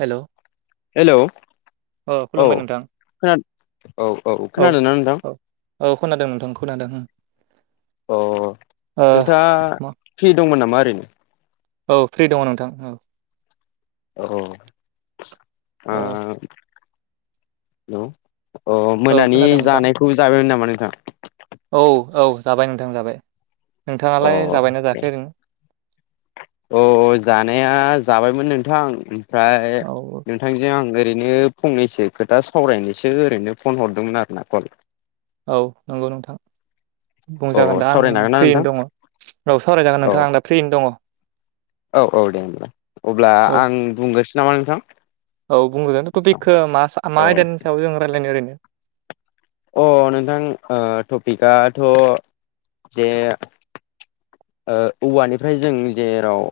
हेल' hello औ खुलुमबाय नोंथां औ औ खोनादों नना नोंथां औ औ खोनादों नोंथां खोनादों अ ओ नोंथांङा मा फ्रि दंमोन नामा ओरैनो औ फ्रि दङ नोंथां औ [unintelligible] अ ओ औ मोनानि खोनादों नोंथां जानायखौबो जाबायमोन नामा नोंथाङा औ औ जाबाय नोंथां जाबाय अ नोंथाङालाय जाबायना जाखो ओरैनो अ जानाया जाबायमोन नोंथां ओमफ्राय औ नोंथांजों आं ओरैनो फंनैसो खोथा सावरायनोसो ओरैनो फन हरदोंमोन आरोना कल औ नंगौ नोंथां अ बुंजागोन दा आं सावरायनो हागोन ना नोंथां फ्रियैनो दंङ' उनाव सावरायजागोन औ नोंथां आं दा फ्रियैनो दंङ। औ औ दे होनबा अब्ला औ आं बुंग्रोसो नामा नोंथां औ बुंगोन तपिकखो मा अ मा आयदानिसायाव जों रायलाय ओरैनो अ नोंथां ओ टपिकआथ' जे ओ औवानिफ्राय जों जेराव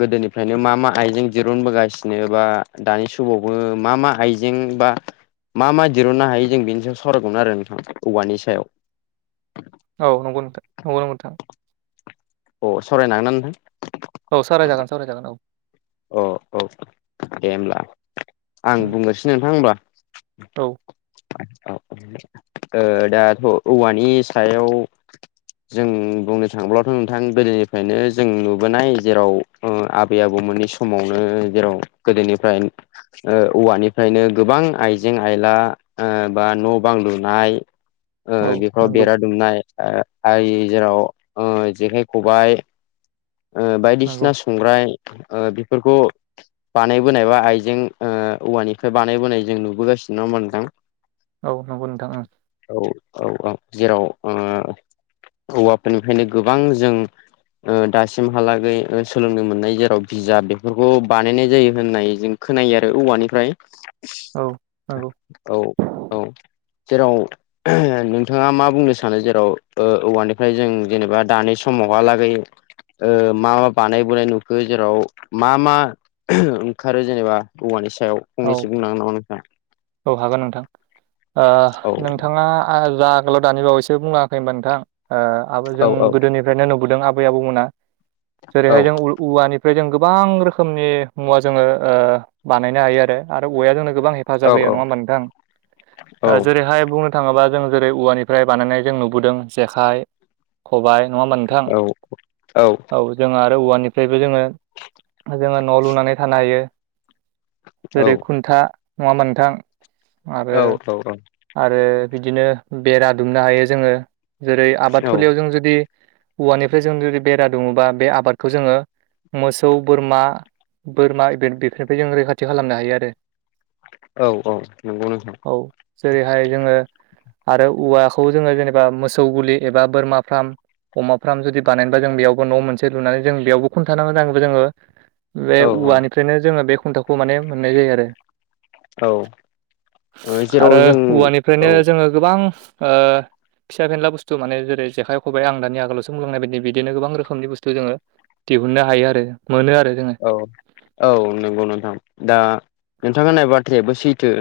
गोदोनिफ्रायनो मा मा आइजें दिरुनबोगासिनो बा दानि समावबो मा मा आइजें बा मा मा दिरुननो हायो जों बेनि सायाव सावरायगौमोन आरो नोंथां औवानि सायाव औ नंगौ नोंथां नंगौ नोंथां अ सावरायनो हागोन ना नोंथां औ सावराय जागोन सावराय जागोन औ औ औ दे होमब्ला आं बुंग्रोस नोंथां होमब्ला औ औ औ दाथ' औवानि सायाव जों बुंनो थाङोब्लाथ' नोंथां गोदोनिफ्रायनो जों नुबोनाय जेराव आबै आबौमोननि सम-' समावनो जेराव गोदोनिफ्राय ओ औवानिफ्रायनो गोबां आइजें आयला बा न' बां लुनाय ओ औ बेफोराव नंगौ बेरा दुमनाय ओ जेराव जेखाइ- खबाइ ओ नंगौ बायदिसिना संग्राय बेफोरखौ बानायबोनाय बा आइजें औवानिफ्राय बानायबोनाय जों नुबोगासिनो दङ नोंथां। औ नंगौ नोंथां ओं। औ औ औ जेराव ओ औवाफोरनिफ्रायनो गोबां जों दासिम सिमहालागै सोलोंनो मोननाय जेराव जा बेफोरखौ बानायनाय जायो होननाय जों खोनायो आरो औवानिफ्राय। औ नंगौ। औ औ जेराव नोंथाङा मा बुंनो सानो जेराव औवानिफ्राय जों जेनेबा दानि समावहालागै ओ मा मा बानायबोनाय नुखो जेराव मा मा ओंखारो जेनेबा औवानि सायाव औ फंनैसो बुंनांगोन नामा नोंथाङा? औ हागोन नोंथां ओ औ नोंथाङा जा आगोलाव दानि बावैसो बुङाखै होनबा नोंथां। ओ आब औ जों औ गोदोनिफ्रायनो नुबोदों आबै आबौमोना औ जेरैहाय जों औवानिफ्राय जों गोबां रोखोमनि मुवा जोङो ओ बानायनो हायो आरो। आरो औवाया जोंनो गोबां हेफाजाब औ होयो नङा होमा नोंथां औ जेरैहाय बुंनो थाङोबा जों जेरै औवानिफ्राय बानायनाय जों नुबोदों जेखाइ, खबाय नङा मोनोंथां औ औ। जोङो आरो औवानिफ्रायबो जोङो जोङो न' लुनानै थानो हायो। जेरै खुन्था नङा मोनथाम आरो आरो बिदिनो बेरा दुमनो हायो जोङो जेरै आबाद थुलियाव जों जुदि औवानिफ्राय जों जुदि बेरा दुङोबा बे आबादखौ जोङो मोसौ, बोरमा बोरमा बे-बे- बेफोरनिफ्राय जों रैखाथि खालामनो हायो आरो। औ औ नंगौ नोंथां। औ जेरैहाय जोङो आरो औवाखौ जोङो जेनेबा मोसौ गुलि एबा बोरमा फाराम अमा फार्म जुदि बानायनोबा जों बेयावबो न' मोनसे लुनानै जों बेयावबो खुन्थान नांगौ जायो जोंनो बे औ औवानिफ्रायनो जोङो बे खुन्थाखौ माने मोननाय जायो आरो। औ औ जेराव आरो जों औवानिफ्रायनो औ जोङो गोबां ओ फिसा फेनला बुस्थु माने जेरै जेख -खबाइ आं दानि आगोलावसो बुंलांनाय बायदि बिदि गोबां रोखनिु बुस्थु जोङो दिहुननो हायो आरो मोनो आरो जोङो। औ औ नंगौ नोंथां दा नोंथां होननाय बाथ्रायाबो सैथो।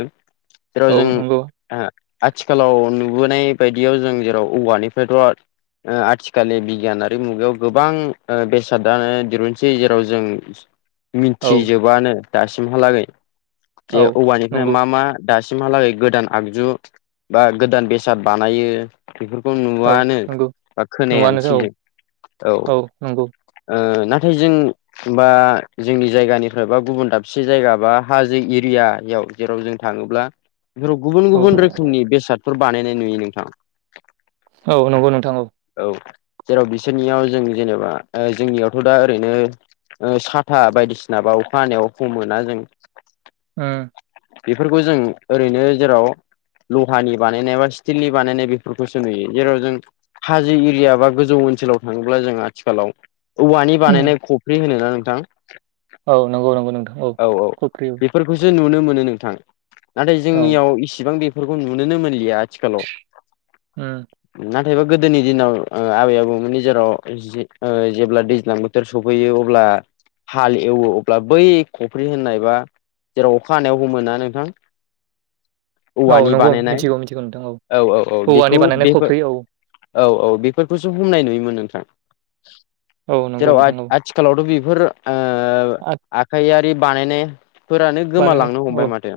जेराव औ नंगौ जों आथिखालाव ओ नुबोनाय बायदियाव जों जेराव औवानिफ्रायथ' आथिखालनि बिगियानारि मुगायाव गोबां बेसादानो दिरुनसै जेराव जों औ मिथिजोबानो दासिमहालागै जे औ औबानिफ्राय नंगौ मा मा दासिमहालागै गोदान आगजु बा गोदान बेसाद बानायो बेफोरखौ औ नुआनो नंगौ बा न'आनो खोनायानोसै औ जों औ। ओ नाथाय जों बा जोंनि जायगानिफ्राय बा गुबुन दाबसे जायगा बा हाजो एरियायाव जेराव जों थाङोब्ला बेफोराव गुबुन औ गुबुन रोखोमनि बेसादफोर बानायनाय नुयो नोंथा। औ नंगौ नोंथां औ। औ जेराव बिसोरनियाव जों जेनेबा ओ जोंनियावथ' दा ओरैनो साथा बायदिसिना बा अखा हानायाव हमोना जों ओ बिफोरखौ जों ओरैनो जेराव लहानि बानायनाय बा स्टिलनि बानायनाय बेफोरखौसो नुयो जेराव जों हाजो एरिया बा गोजौ ओनसोलाव थाङोब्ला जों आथिखालाव औवानि बानायनाय खफ्रि होनो ना नोंथां? औ नंगौ नंगौ नोंथां औ खख्रि फोरखौसो नुनो मोनो नोंथां नाथाय औ जोंनियाव इसिबां बेफोरखौ नुनोनो मोनलिया। थिखालाव नाथायबा गोदोनि दिनाव ओ आबै आबौमोननि जेराव जे जेब्ला दैज्लां बोथोर सोब फैयो अब्ला हाल एवो अब्ला बै खफ्रि होननाय बा जेराव अखा हानायाव हमो ना नोंथां? औ औवानि नंगौ बानायनाय मिथिगौ मिथिगौ नोंथां औ औ औ औवानि बिखौ बानायनाय बिफोर खफ्रि औ औ औ बेफोरखौसो हमनाय नुयोमोन नोंथां। औ नोंगौ नोंथां औ। थिखालावथ' बेफोर आरो आखायारि बानायनाय फोरानो बानायनाय गोमालांनो हमबाय औ माथो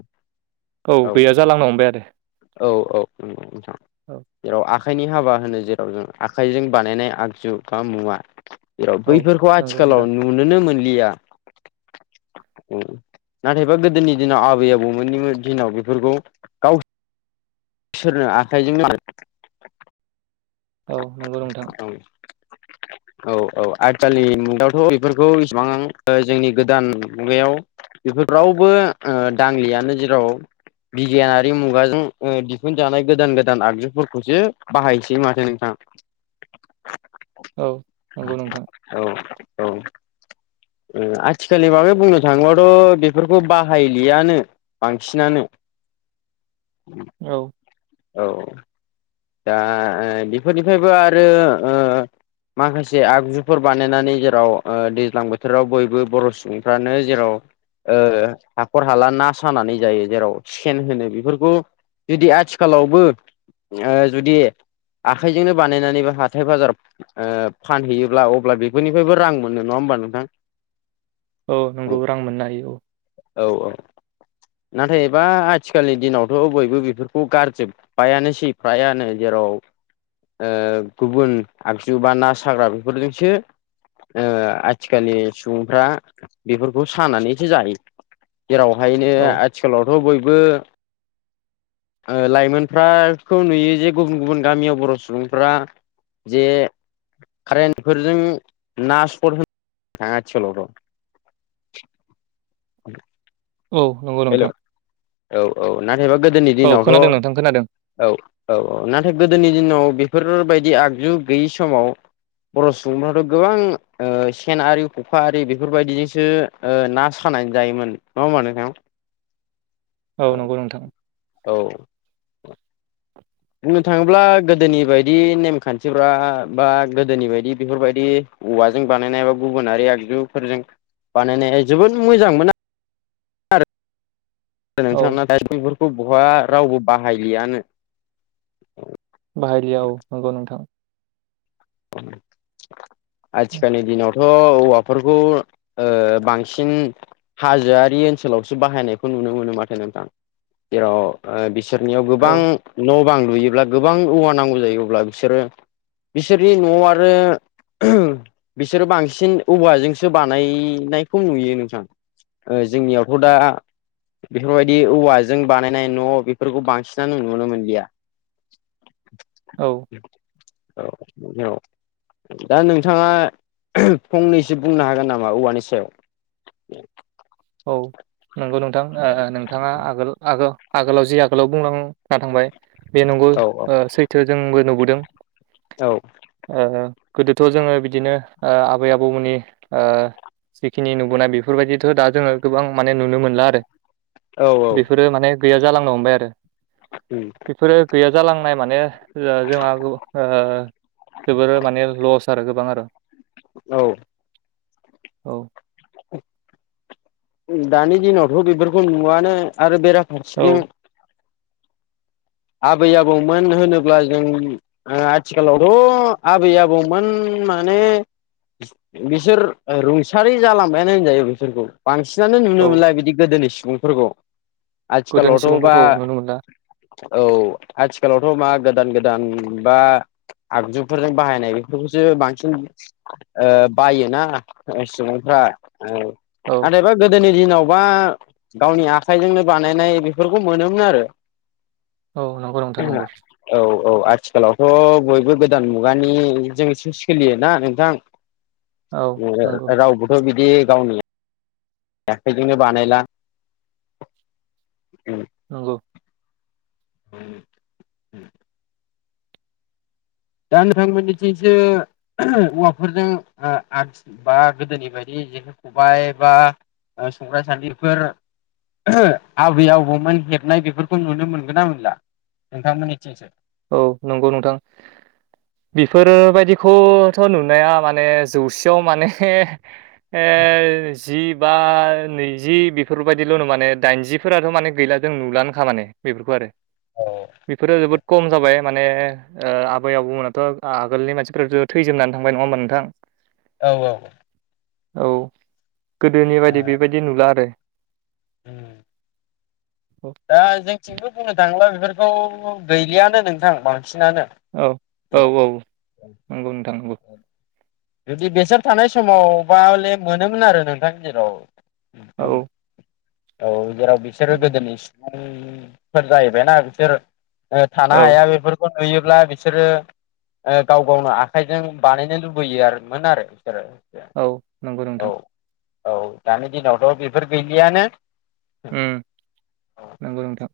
औ। गैया जालांनो हमबाय आरो औ औ नोंगौ नोंथां औ जेराव आख खायनि हाबा होनो जेराव जों आखाइजों बानायनाय आगजु बा मुवा जेराव औ बैफोरखौहाय नंगौ नोंथां नुनोनो मोनलिया। उम नाथायबा गोदोनि दिनाव आबै आबौमोननि दिनाव बिफोरखौ सोरनो आखाइजोंनो औ नंगौ नोंथां औ। औ औ आथिखालनि मुगायावथ' बेफोरखौ इसिबां जोंनि गोदान मुगायाव। बेफोर रावबो ओ दांलियानो जेराव बिगियानारि मुगाजों ओ दिहुनजानाय गोदान गोदान आगजुफोरखौसो बाहायसै माथो नों थां औ नोंगौ नोंथां। औ औ। ओ आथिखालनि बाबै बुंनो थाङोब्लााथ' बेफोरखौ बाहायलियानो बांसिनानो औ। औ औ दा ओ बेफोरनिफ्रायबो आरो ओ माखासे आगजुफोर बानायनानै जेराव ओ दैज्लां बोथोराव बयबो बर' सुबुंफ्रानो जेराव ओ हाखर हाला ना सानानै जायो जेराव सेन होनो बेफोरखौ बेदि आथिखालावबो ओ जुदि आखाइजोंनो बानायनानै बो हाथाय बाजार ओ फानहैयोब्ला अब्ला बेफोरनिफ्रायबो रां मोनो नङा होमबा नोंथां। अ नोंगौ रां मोननो हायो औ। औ औ। नाथाय एबा आथिखालनि दिनावथ' बयबो बिफोरखौ गारजोबबायानोसै प्रयानो जेराव ओ गुबुन आगजु बा ना साग्रा बेफोरजोंसो ओ आथिखालनि सुबुंफ्रा बेफोरखौ सानानैसो जायो जेरावहायनो औ आथिखालावथ' बयबो ओ लाइमोनफ्रा खौ नुयो जे गुबुन गुबुन गामियाव बर' सुबुंफ्रा जे कारेन्टफोरजों ना सरट होनो थाङा आथिखालावथ' औ नंगौ हेल' नोंथां औ औ नाथायबा गोदोनि औ दिनावथ' खोनादों नोंथां खोनादों औ औ औ नाथाय गोदोनि दिनाव बिफोरबायदि आगजु गैयि समाव बर' सुबुंफ्राथ' गोबां ओ सेन आरि खखा आरि बेफोरबायदिजोंसो ओ ना सानानै जायोमोन नङा होमबा नोंथां? औ नंगौ नोंथां। औ बुंनो थाङोब्ला गोदोनि बायदि नेमखान्थिफ्रा बा गोदोनि बायदि बेफोरबायदि औवाजों बानायनाय एबा गुबुनारि आगजुफोरजों बानायनाया जोबोद मोजां मोन आ औ नोंथां नाथाय बेफोरखौ बहा रावबो बाहायलियानो बाहायलिया औ नंगौ नोंथां। आथिखानि दिनाव थ' औवाफोरखौ ओ बांसिन हाजोआरि ओनसोलावसो बाहायनायखौ नुनो मोनो माथो नोंथां जेराव ओ बि बिसोरनियाव गोबां औ न' बां लुयोब्ला गोबां औवा नांगौ जायो अब्ला बिसोरो बिसोरनि न'आव आरो बिसोरो बांसिन औवाजोंसो बानायनायखौ नुयो नोंथां। ओ जोंनियावथ' दा बेफोरबायदि औवाजों बानायनाय न' बेफोरखौ बांसिनानो नुनो मोनलिया। [inaudible] औ औ औ दा नोंथाङा फंनैसो बुंनो हागोन नामा औवानि सायाव? औ नंगौ नोंथां ओ नोंथाङा आगोल आगोलाव जि आगोलाव बुंलांना थांबाय बे नंगौ औ ओ सैथो जोंबो नुबोदों औ ओ ओ गोदोथ' जोङो बिदिनो ओ आबै आबौमोननि ओ जिखिनि नुबोनाय बेफोरबायदिथ' दा जोङो गोबां माने नुनो मोनला आरो औ औ बेफोरो माने गैया जालांनो हमबाय आरो उम बेफोरो गैया जालांनाय माने जोंहा ओ बेफोरो माने लस आरो गोबां आरो औ औ दानि दिनावथ' बेफोरखौ नुआनो आरो बेराफारसेथिं औ आबै आबौमोन होनोब्ला जों आथिखालावथ' आबै आबौमोन माने बिसोर रुंसारि जालांबायानो होनजायो बिसोरखौ बांसिनानो नुनो औ मोनला बिदि गोदोनि सुबुंफोरखौ गोदोनि आथिखालावथ' बा सुबुंफोरखौ नुनो मोनला औ आथिखालावथ' मा गोदान गोदान बा आगजुफोरजों बाहायनाय बेफोरखौसो बांसिन ओ बायोना सुबुंफ्रा ओ औ नाथायबा गोदोनि दिनावबा गावनि आखाइजोंनो बानायनाय बेफोरखौ मोनोमोन आरो औ नं [inaudible] औ औ आथिखालावथ' बयबो गोदान मुगानिजोंसो सोलियोना नोंथां औ नंगौ रावबोथ' बिदि गावनि आखाइजोंनो बानायला उम नंगौ [inaudible] दा नोंथांमोननिथिंसो औवाफोरजों ओ आगसि बा गोदोनि बायदि जेखाइ खबाइ बा संग्रा सान्दिफोर ओ आबै आबौमोन हेबनाय बेफोरखौ नुनो मोनगोन ना मोनला नोंथांमोननिथिंसो औ नंगौ नोंथां बेफोरबादिखौथ' नुनाया माने जौसेआव माने हो एसह जि बा नैजि बेफोरबायदिल'नो माने दाइनजिफोराथ' माने गैला जों नुलानोखा माने बेफोरखौ आरो औ बेफोरो जोबोद खम जाबाय माने ओ आबै आबौमोनाथ' आगोलनि मानसिफोराथ' थैजोमनानै थांबाय नङा होमबा नोंथां औ औ औ गोदोनि बायदि बेबादि नुला आरो ओम दा जोंथिंबो बुंनो थाङोब्ला बेफोरखौ गैलिआनो नोंथां बांसिनानो औ औ औ नोंगौ नोंथां नोंगौ औ [inaudible] जुदि बेसोर थानाय समावबाह'ले मोनोमोन आरो नोंथां जेराव औ बुं औ जेराव बिसोरो नंगौ गोदोनि सुबुंफोर जाहैबायना बिसोर ओ थानो औ हाया बेफोर नुयोब्ला बिसोरो ओ गाव गावनो आखाइजों बानायनो लुबैयो लुबैयो आरो मोन आरो बिसोरो औ नोंगौ नोंथां औ औ दानि दिनावथ' बेफोर गैलिआनो उम नोंगौ नोंथां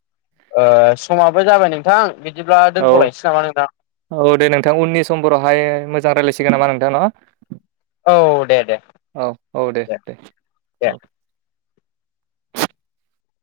ओ समाबो जाबाय नोंथां बिदिब्ला औ दोन्थ'लायसै नामा नोंथां औ दे नोंथां उननि समफोरावहाय मोजां रायज्लायसिगोन नामा नोंथां ना औ दे दे दे देह दे औ देह